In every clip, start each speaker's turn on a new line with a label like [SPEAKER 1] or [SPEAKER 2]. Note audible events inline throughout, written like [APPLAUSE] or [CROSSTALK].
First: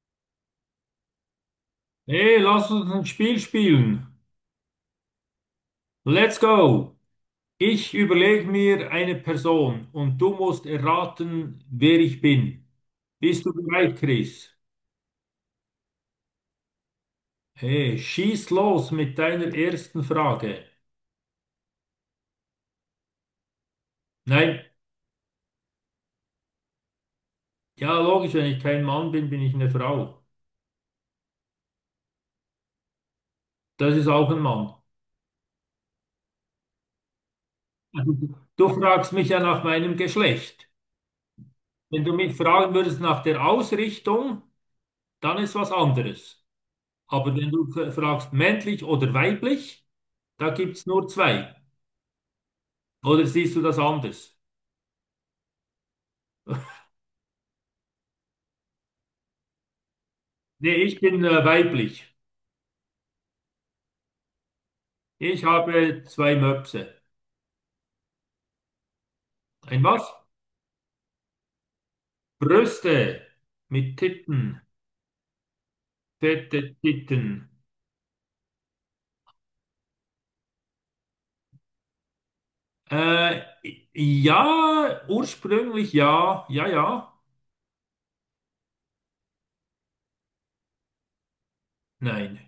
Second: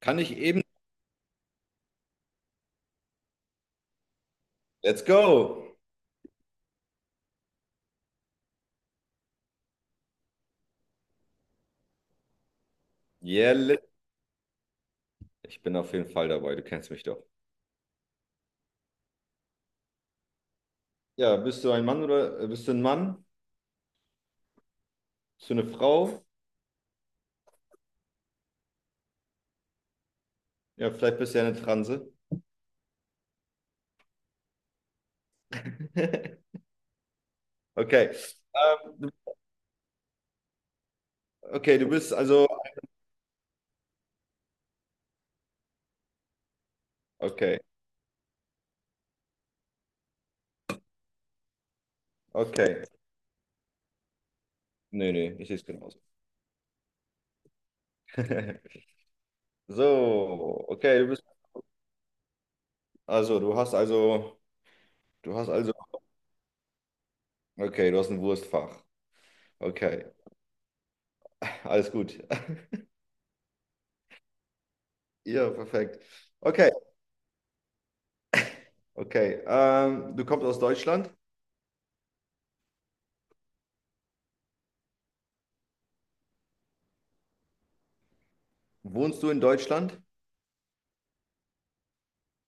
[SPEAKER 1] Kann ich eben.
[SPEAKER 2] Nee, lass uns ein Spiel spielen.
[SPEAKER 1] Let's go.
[SPEAKER 2] Let's go. Ich überlege mir eine Person und du musst erraten, wer ich bin. Bist du
[SPEAKER 1] Yeah, let
[SPEAKER 2] bereit, Chris?
[SPEAKER 1] Ich bin auf jeden Fall dabei. Du kennst mich doch.
[SPEAKER 2] Hey, schieß los mit deiner ersten Frage.
[SPEAKER 1] Ja, bist du ein Mann oder bist du ein Mann?
[SPEAKER 2] Nein,
[SPEAKER 1] Bist du eine Frau?
[SPEAKER 2] ja, logisch, wenn ich kein Mann bin, bin ich eine Frau.
[SPEAKER 1] Ja, vielleicht bist du ja eine Transe.
[SPEAKER 2] Das ist auch ein Mann.
[SPEAKER 1] [LAUGHS] Okay.
[SPEAKER 2] Du
[SPEAKER 1] Ähm, du-
[SPEAKER 2] fragst mich ja nach meinem Geschlecht.
[SPEAKER 1] okay, du
[SPEAKER 2] Wenn du
[SPEAKER 1] bist
[SPEAKER 2] mich
[SPEAKER 1] also.
[SPEAKER 2] fragen würdest nach der Ausrichtung, dann ist was anderes. Aber wenn
[SPEAKER 1] Okay,
[SPEAKER 2] du fragst männlich oder weiblich, da gibt es nur zwei.
[SPEAKER 1] okay.
[SPEAKER 2] Oder siehst du das anders?
[SPEAKER 1] Nee, nee, ich sehe es genauso. [LAUGHS] So,
[SPEAKER 2] Nee,
[SPEAKER 1] okay,
[SPEAKER 2] ich
[SPEAKER 1] du
[SPEAKER 2] bin
[SPEAKER 1] bist.
[SPEAKER 2] weiblich.
[SPEAKER 1] Also, du hast also. Du
[SPEAKER 2] Ich
[SPEAKER 1] hast also.
[SPEAKER 2] habe zwei Möpse.
[SPEAKER 1] Okay, du hast ein Wurstfach.
[SPEAKER 2] Ein was?
[SPEAKER 1] Okay, [LAUGHS] alles gut. [LAUGHS]
[SPEAKER 2] Brüste mit Titten,
[SPEAKER 1] Ja, perfekt. Okay,
[SPEAKER 2] fette Titten.
[SPEAKER 1] okay. Du kommst aus Deutschland.
[SPEAKER 2] Äh, ja, ursprünglich, ja, ja, ja,
[SPEAKER 1] Wohnst du in Deutschland?
[SPEAKER 2] nein.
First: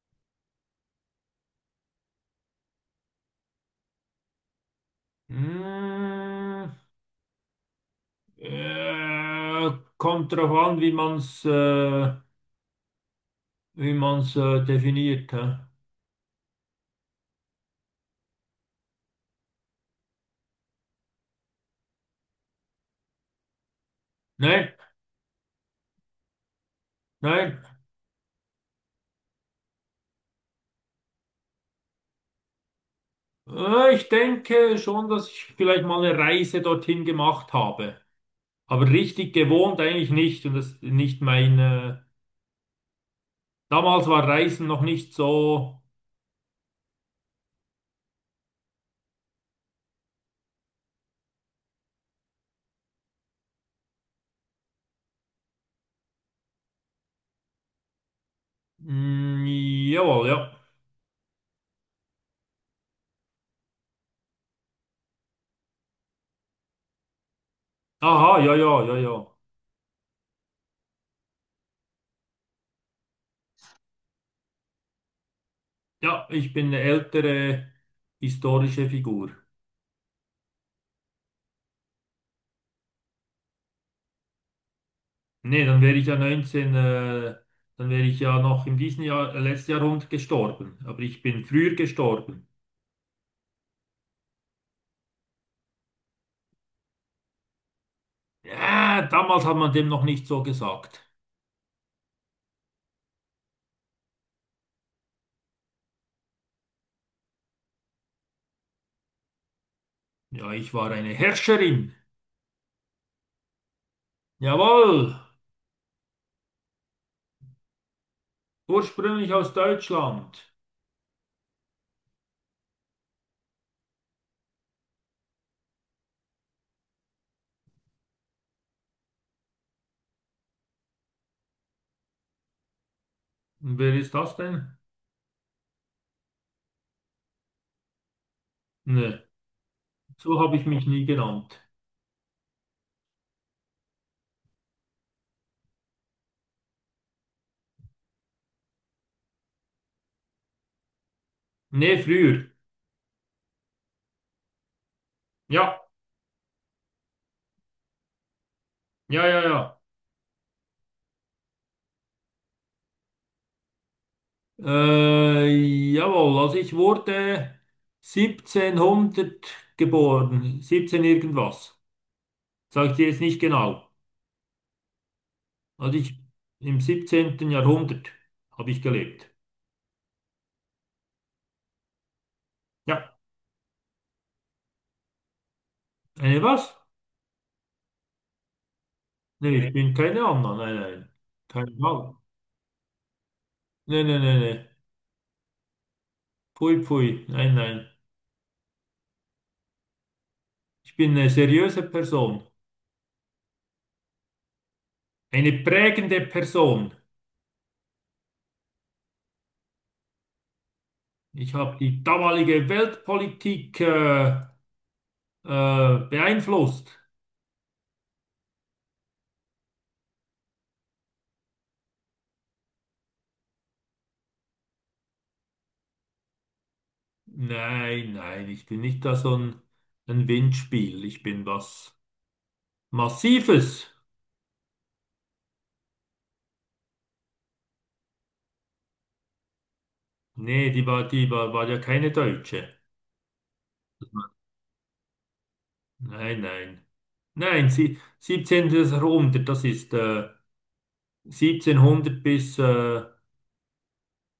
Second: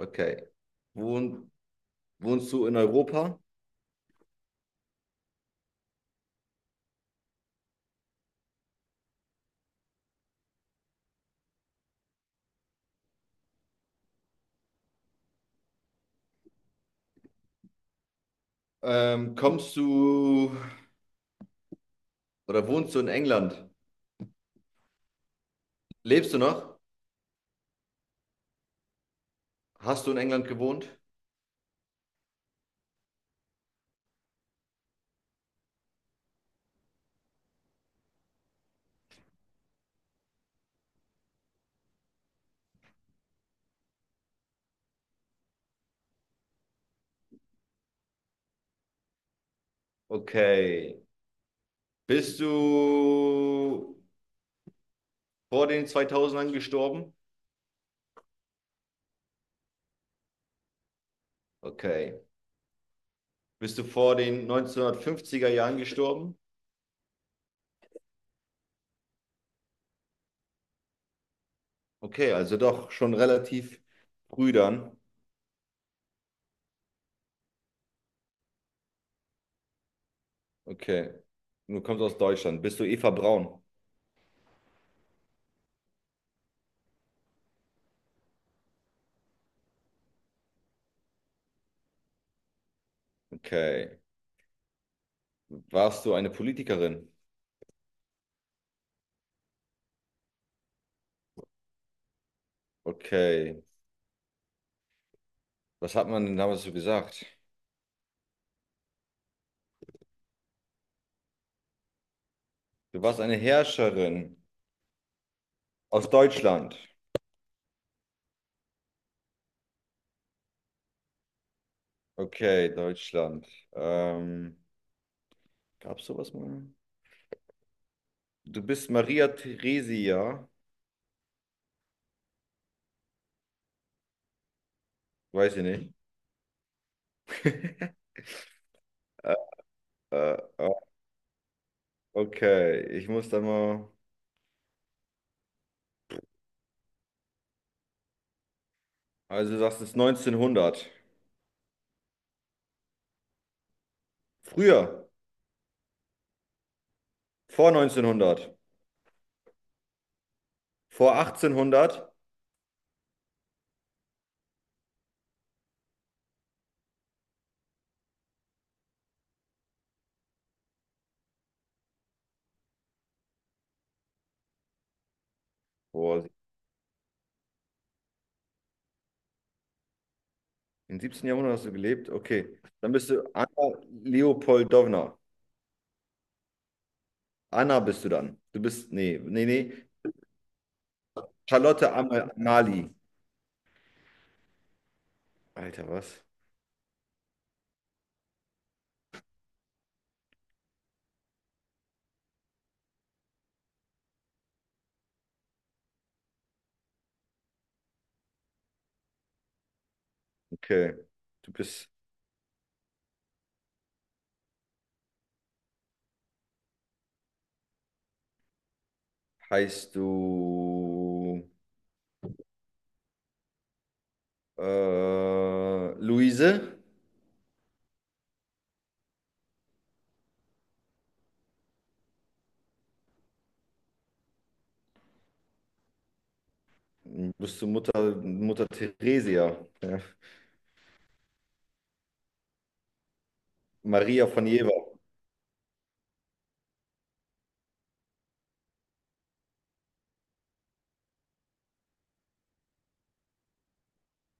[SPEAKER 1] Okay. Wohn, wohnst du in Europa?
[SPEAKER 2] Mm, äh, Kommt drauf an, wie man's, wie man's definiert. Hä?
[SPEAKER 1] Kommst du oder wohnst du in England?
[SPEAKER 2] Nein,
[SPEAKER 1] Lebst du noch?
[SPEAKER 2] nein.
[SPEAKER 1] Hast du in England gewohnt?
[SPEAKER 2] Ich denke schon, dass ich vielleicht mal eine Reise dorthin gemacht habe. Aber richtig gewohnt eigentlich nicht und das ist nicht meine damals war Reisen noch nicht so.
[SPEAKER 1] Okay. Bist du vor den zweitausendern gestorben?
[SPEAKER 2] Mm, Jawohl, ja.
[SPEAKER 1] Okay. Bist du vor den neunzehnhundertfünfziger Jahren gestorben?
[SPEAKER 2] Aha, ja, ja, ja, ja.
[SPEAKER 1] Okay, also doch schon relativ früh dann.
[SPEAKER 2] Ja, ich bin eine ältere historische Figur.
[SPEAKER 1] Okay. Und du kommst aus Deutschland. Bist du Eva Braun?
[SPEAKER 2] Nee, dann wäre ich ja 19 dann wäre ich ja noch in diesem Jahr, letzten Jahrhundert gestorben. Aber ich bin früher gestorben.
[SPEAKER 1] Okay. Warst du eine Politikerin?
[SPEAKER 2] Ja, damals hat man dem noch nicht so gesagt.
[SPEAKER 1] Okay. Was hat man denn damals so gesagt?
[SPEAKER 2] Ja, ich war eine Herrscherin.
[SPEAKER 1] Du warst eine Herrscherin
[SPEAKER 2] Jawohl,
[SPEAKER 1] aus Deutschland.
[SPEAKER 2] ursprünglich aus Deutschland.
[SPEAKER 1] Okay, Deutschland. Ähm, Gab's sowas mal? Du bist Maria Theresia.
[SPEAKER 2] Und wer ist das denn?
[SPEAKER 1] Weiß ich nicht. [LAUGHS]
[SPEAKER 2] Nee,
[SPEAKER 1] äh, äh,
[SPEAKER 2] so habe ich
[SPEAKER 1] äh,
[SPEAKER 2] mich nie genannt.
[SPEAKER 1] okay, ich muss da mal. Also, du sagst, es ist 1900.
[SPEAKER 2] Nee, früher.
[SPEAKER 1] Früher,
[SPEAKER 2] Ja,
[SPEAKER 1] vor 1900,
[SPEAKER 2] ja, ja, ja.
[SPEAKER 1] vor 1800.
[SPEAKER 2] Äh, Jawohl, also ich wurde 1700 geboren, 17 irgendwas. Sag ich dir jetzt nicht genau. Also ich
[SPEAKER 1] Boah,
[SPEAKER 2] im 17. Jahrhundert habe ich gelebt.
[SPEAKER 1] im 17. Jahrhundert hast du gelebt. Okay, dann bist
[SPEAKER 2] Ja,
[SPEAKER 1] du Anna Leopoldowna.
[SPEAKER 2] eine was?
[SPEAKER 1] Anna bist du dann. Du bist, nee, nee,
[SPEAKER 2] Nee, ich Nee.
[SPEAKER 1] nee.
[SPEAKER 2] Bin keine Anna, nein, nein. Kein
[SPEAKER 1] Charlotte
[SPEAKER 2] Fall.
[SPEAKER 1] Amal Amalie.
[SPEAKER 2] Nee, nee, nee, nee.
[SPEAKER 1] Alter, was?
[SPEAKER 2] Pfui, pfui, nein, nein. Ich bin eine seriöse Person, eine prägende Person.
[SPEAKER 1] Okay. Du
[SPEAKER 2] Ich habe
[SPEAKER 1] bist,
[SPEAKER 2] die damalige Weltpolitik beeinflusst.
[SPEAKER 1] heißt du Luise?
[SPEAKER 2] Nein, nein, ich bin nicht da so ein Windspiel. Ich bin was Massives.
[SPEAKER 1] Bist du Mutter, Mutter Theresia? Ja.
[SPEAKER 2] Nee, die war war ja keine Deutsche.
[SPEAKER 1] Maria von Jever.
[SPEAKER 2] Nein, nein. Nein, sie, 17. Jahrhundert, das ist 1700 bis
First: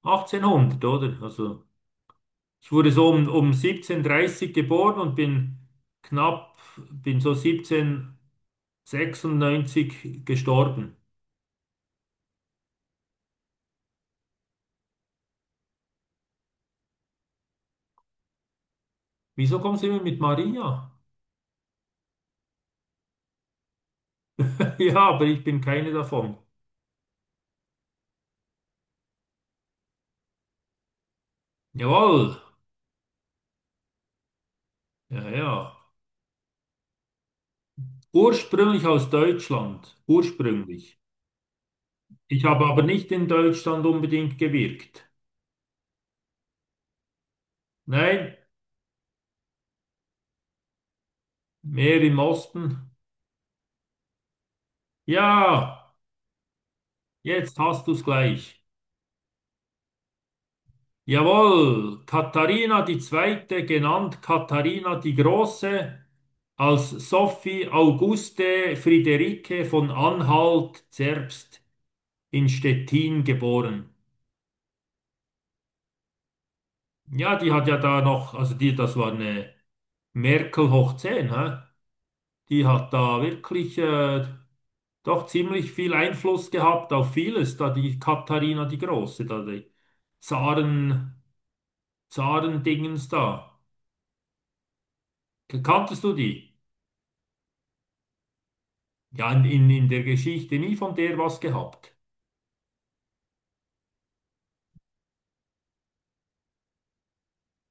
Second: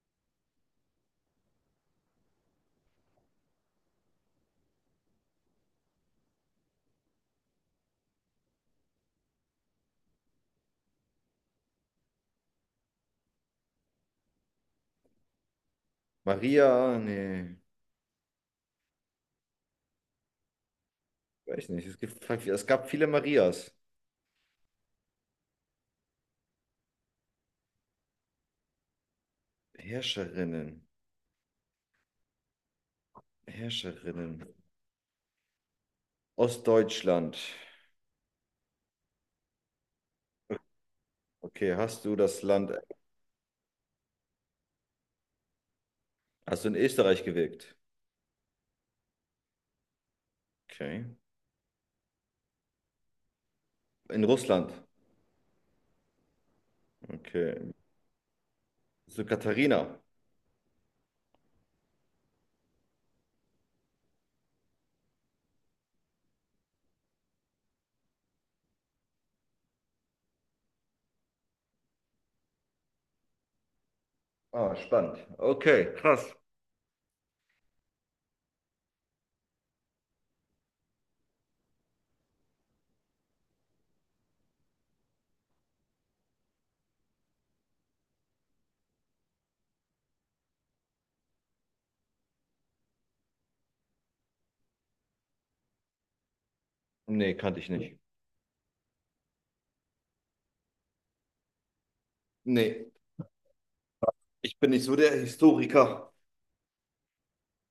[SPEAKER 2] 1800, oder? Also ich wurde so um 1730 geboren und bin knapp, bin so 1796 gestorben.
[SPEAKER 1] Maria, nee,
[SPEAKER 2] Wieso kommen Sie immer mit Maria?
[SPEAKER 1] weiß nicht. Es gibt, halt, es gab viele Marias.
[SPEAKER 2] [LAUGHS] Ja, aber ich bin keine davon.
[SPEAKER 1] Herrscherinnen,
[SPEAKER 2] Jawohl.
[SPEAKER 1] Herrscherinnen.
[SPEAKER 2] Ja, ja.
[SPEAKER 1] Ostdeutschland.
[SPEAKER 2] Ursprünglich aus Deutschland. Ursprünglich.
[SPEAKER 1] Okay, hast du das
[SPEAKER 2] Ich habe
[SPEAKER 1] Land,
[SPEAKER 2] aber nicht in Deutschland unbedingt gewirkt.
[SPEAKER 1] hast du in Österreich gewirkt?
[SPEAKER 2] Nein,
[SPEAKER 1] Okay.
[SPEAKER 2] mehr im Osten.
[SPEAKER 1] In Russland?
[SPEAKER 2] Ja, jetzt
[SPEAKER 1] Okay.
[SPEAKER 2] hast du's gleich.
[SPEAKER 1] So Katharina?
[SPEAKER 2] Jawohl, Katharina die Zweite, genannt Katharina die Große, als Sophie Auguste Friederike von Anhalt-Zerbst in Stettin geboren.
[SPEAKER 1] Ah, spannend. Okay, krass.
[SPEAKER 2] Ja, die hat ja da noch, also die, das war eine Merkel hoch zehn, hä? Die hat da wirklich doch ziemlich viel Einfluss gehabt auf vieles, da die Katharina die Große, da die Zaren, Zarendingens da. Kanntest du die?
[SPEAKER 1] Nee, kannte ich nicht.
[SPEAKER 2] Ja, in der Geschichte nie von der was gehabt.
[SPEAKER 1] Nee. Ich bin nicht so der Historiker.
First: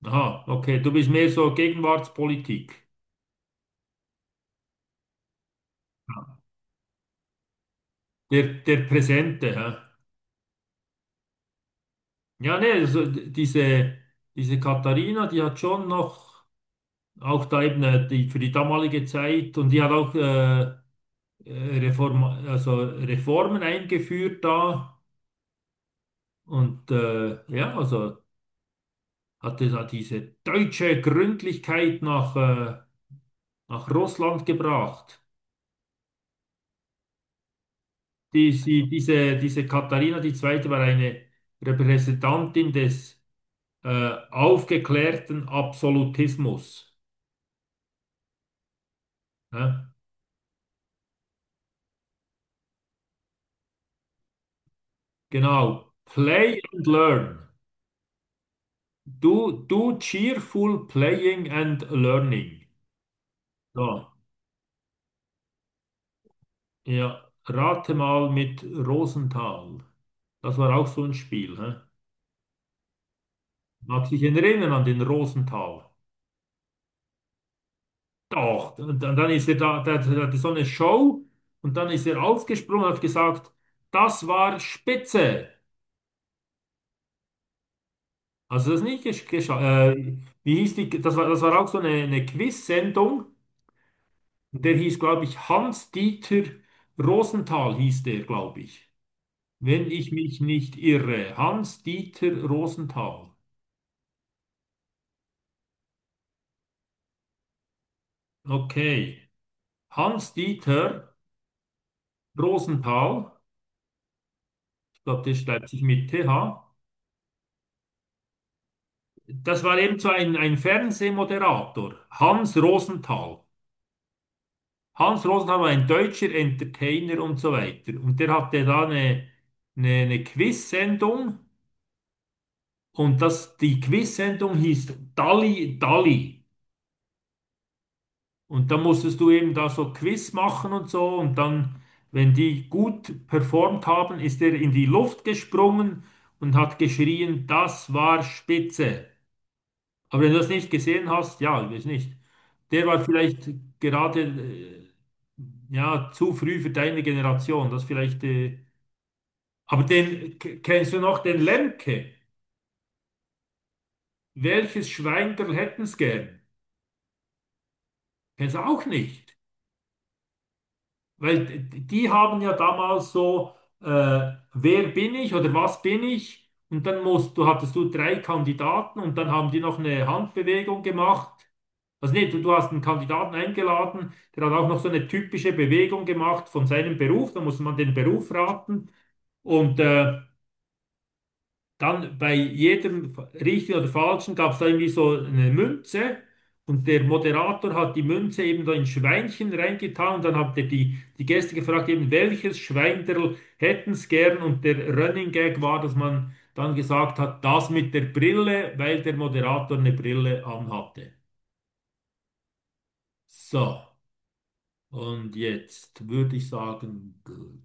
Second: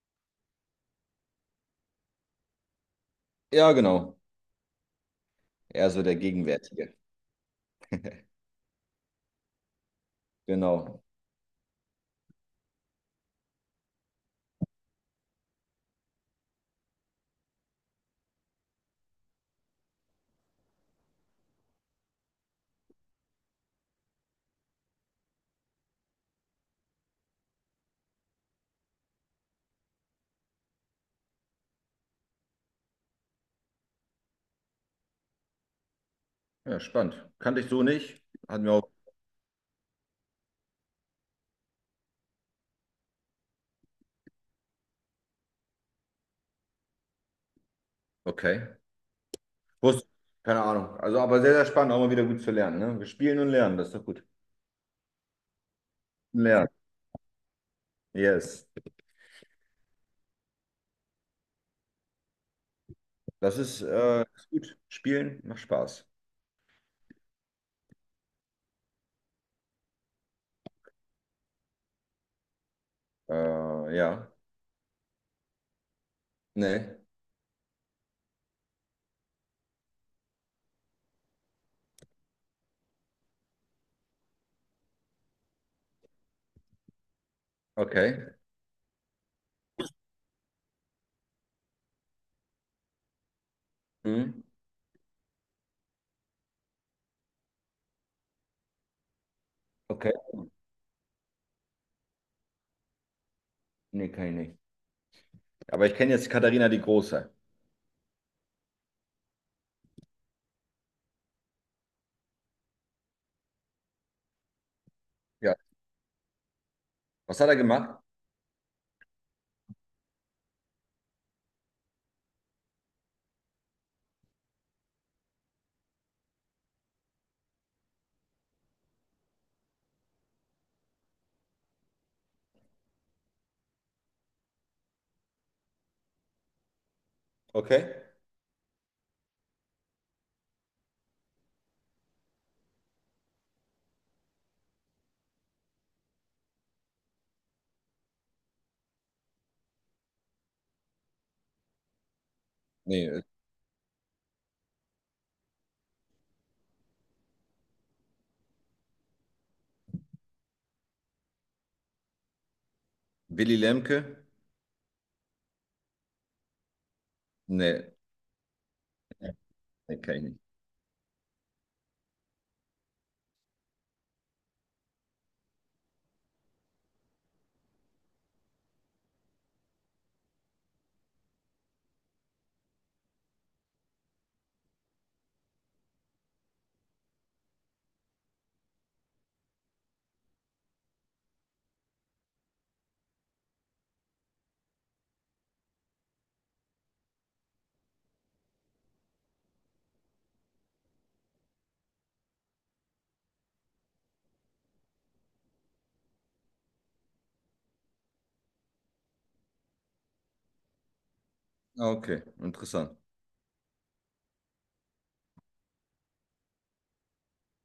[SPEAKER 2] Aha, okay, du bist mehr so Gegenwartspolitik,
[SPEAKER 1] Ja, genau. Eher so der Gegenwärtige.
[SPEAKER 2] der Präsente, hä?
[SPEAKER 1] Genau.
[SPEAKER 2] Ja, nee, diese Katharina, die hat schon noch, auch da eben die, für die damalige Zeit und die hat auch Reform, also Reformen eingeführt da und ja, also hatte da diese deutsche Gründlichkeit nach, nach Russland gebracht.
[SPEAKER 1] Ja, spannend. Kannte ich so nicht. Hat mir auch.
[SPEAKER 2] Diese Katharina die Zweite war eine Repräsentantin des aufgeklärten Absolutismus.
[SPEAKER 1] Okay.
[SPEAKER 2] Ne?
[SPEAKER 1] Wusste. Keine Ahnung. Also, aber sehr, sehr spannend, auch mal wieder gut zu lernen. Ne? Wir spielen und lernen, das ist doch gut.
[SPEAKER 2] Genau. Play
[SPEAKER 1] Lernen.
[SPEAKER 2] and learn.
[SPEAKER 1] Yes.
[SPEAKER 2] Do cheerful playing and learning.
[SPEAKER 1] Das ist,
[SPEAKER 2] So,
[SPEAKER 1] ist gut. Spielen macht Spaß.
[SPEAKER 2] ja. Rate mal mit Rosenthal. Das war auch so ein Spiel. Hä? Mag sich
[SPEAKER 1] Ja.
[SPEAKER 2] erinnern an den Rosenthal.
[SPEAKER 1] Nee.
[SPEAKER 2] Doch, und dann ist er da, hatte so eine Show und dann ist er aufgesprungen und hat gesagt, das war spitze.
[SPEAKER 1] Okay.
[SPEAKER 2] Also das nicht geschafft. Wie hieß die? Das war auch so eine Quiz-Sendung.
[SPEAKER 1] Hm.
[SPEAKER 2] Und der hieß, glaube ich, Hans-Dieter Rosenthal hieß der, glaube ich. Wenn ich
[SPEAKER 1] Okay.
[SPEAKER 2] mich nicht irre. Hans-Dieter Rosenthal.
[SPEAKER 1] Nee, kann ich nicht. Aber ich kenne jetzt Katharina die Große.
[SPEAKER 2] Okay. Hans-Dieter Rosenthal. Ich glaube, der
[SPEAKER 1] Ja.
[SPEAKER 2] schreibt sich mit TH.
[SPEAKER 1] Was hat er gemacht?
[SPEAKER 2] Das war eben so ein Fernsehmoderator. Hans Rosenthal. Hans Rosenthal war ein deutscher Entertainer und so weiter. Und der hatte da eine Quiz-Sendung. Und das, die Quiz-Sendung hieß Dalli Dalli.
[SPEAKER 1] Okay.
[SPEAKER 2] Und dann musstest du eben da so Quiz machen und so. Und dann, wenn die gut performt haben, ist er in die Luft gesprungen und hat geschrien, das war spitze. Aber wenn du das nicht gesehen hast, ja, ich weiß nicht. Der war
[SPEAKER 1] Nee.
[SPEAKER 2] vielleicht gerade ja, zu früh für deine Generation. Das vielleicht. Aber den kennst du noch, den Lemke?
[SPEAKER 1] Willy Lemke?
[SPEAKER 2] Welches Schwein hätten's gern?
[SPEAKER 1] Nee.
[SPEAKER 2] Kennst du auch nicht.
[SPEAKER 1] Nee, kenn ich nicht.
[SPEAKER 2] Weil die haben ja damals so, äh, wer bin ich oder was bin ich? Und dann musst du, hattest du drei Kandidaten und dann haben die noch eine Handbewegung gemacht. Also nee, du hast einen Kandidaten eingeladen, der hat auch noch so eine typische Bewegung gemacht von seinem Beruf. Da muss man den Beruf raten. Und dann bei jedem richtigen oder falschen gab es da irgendwie so eine Münze und der Moderator hat die Münze eben da in Schweinchen reingetan und dann hat er die Gäste gefragt, eben welches Schweinderl hätten's gern und der Running Gag war, dass man dann gesagt hat, das mit der Brille, weil der Moderator eine Brille anhatte.
[SPEAKER 1] Ah, okay, interessant.
[SPEAKER 2] So, und jetzt würde ich sagen, gut.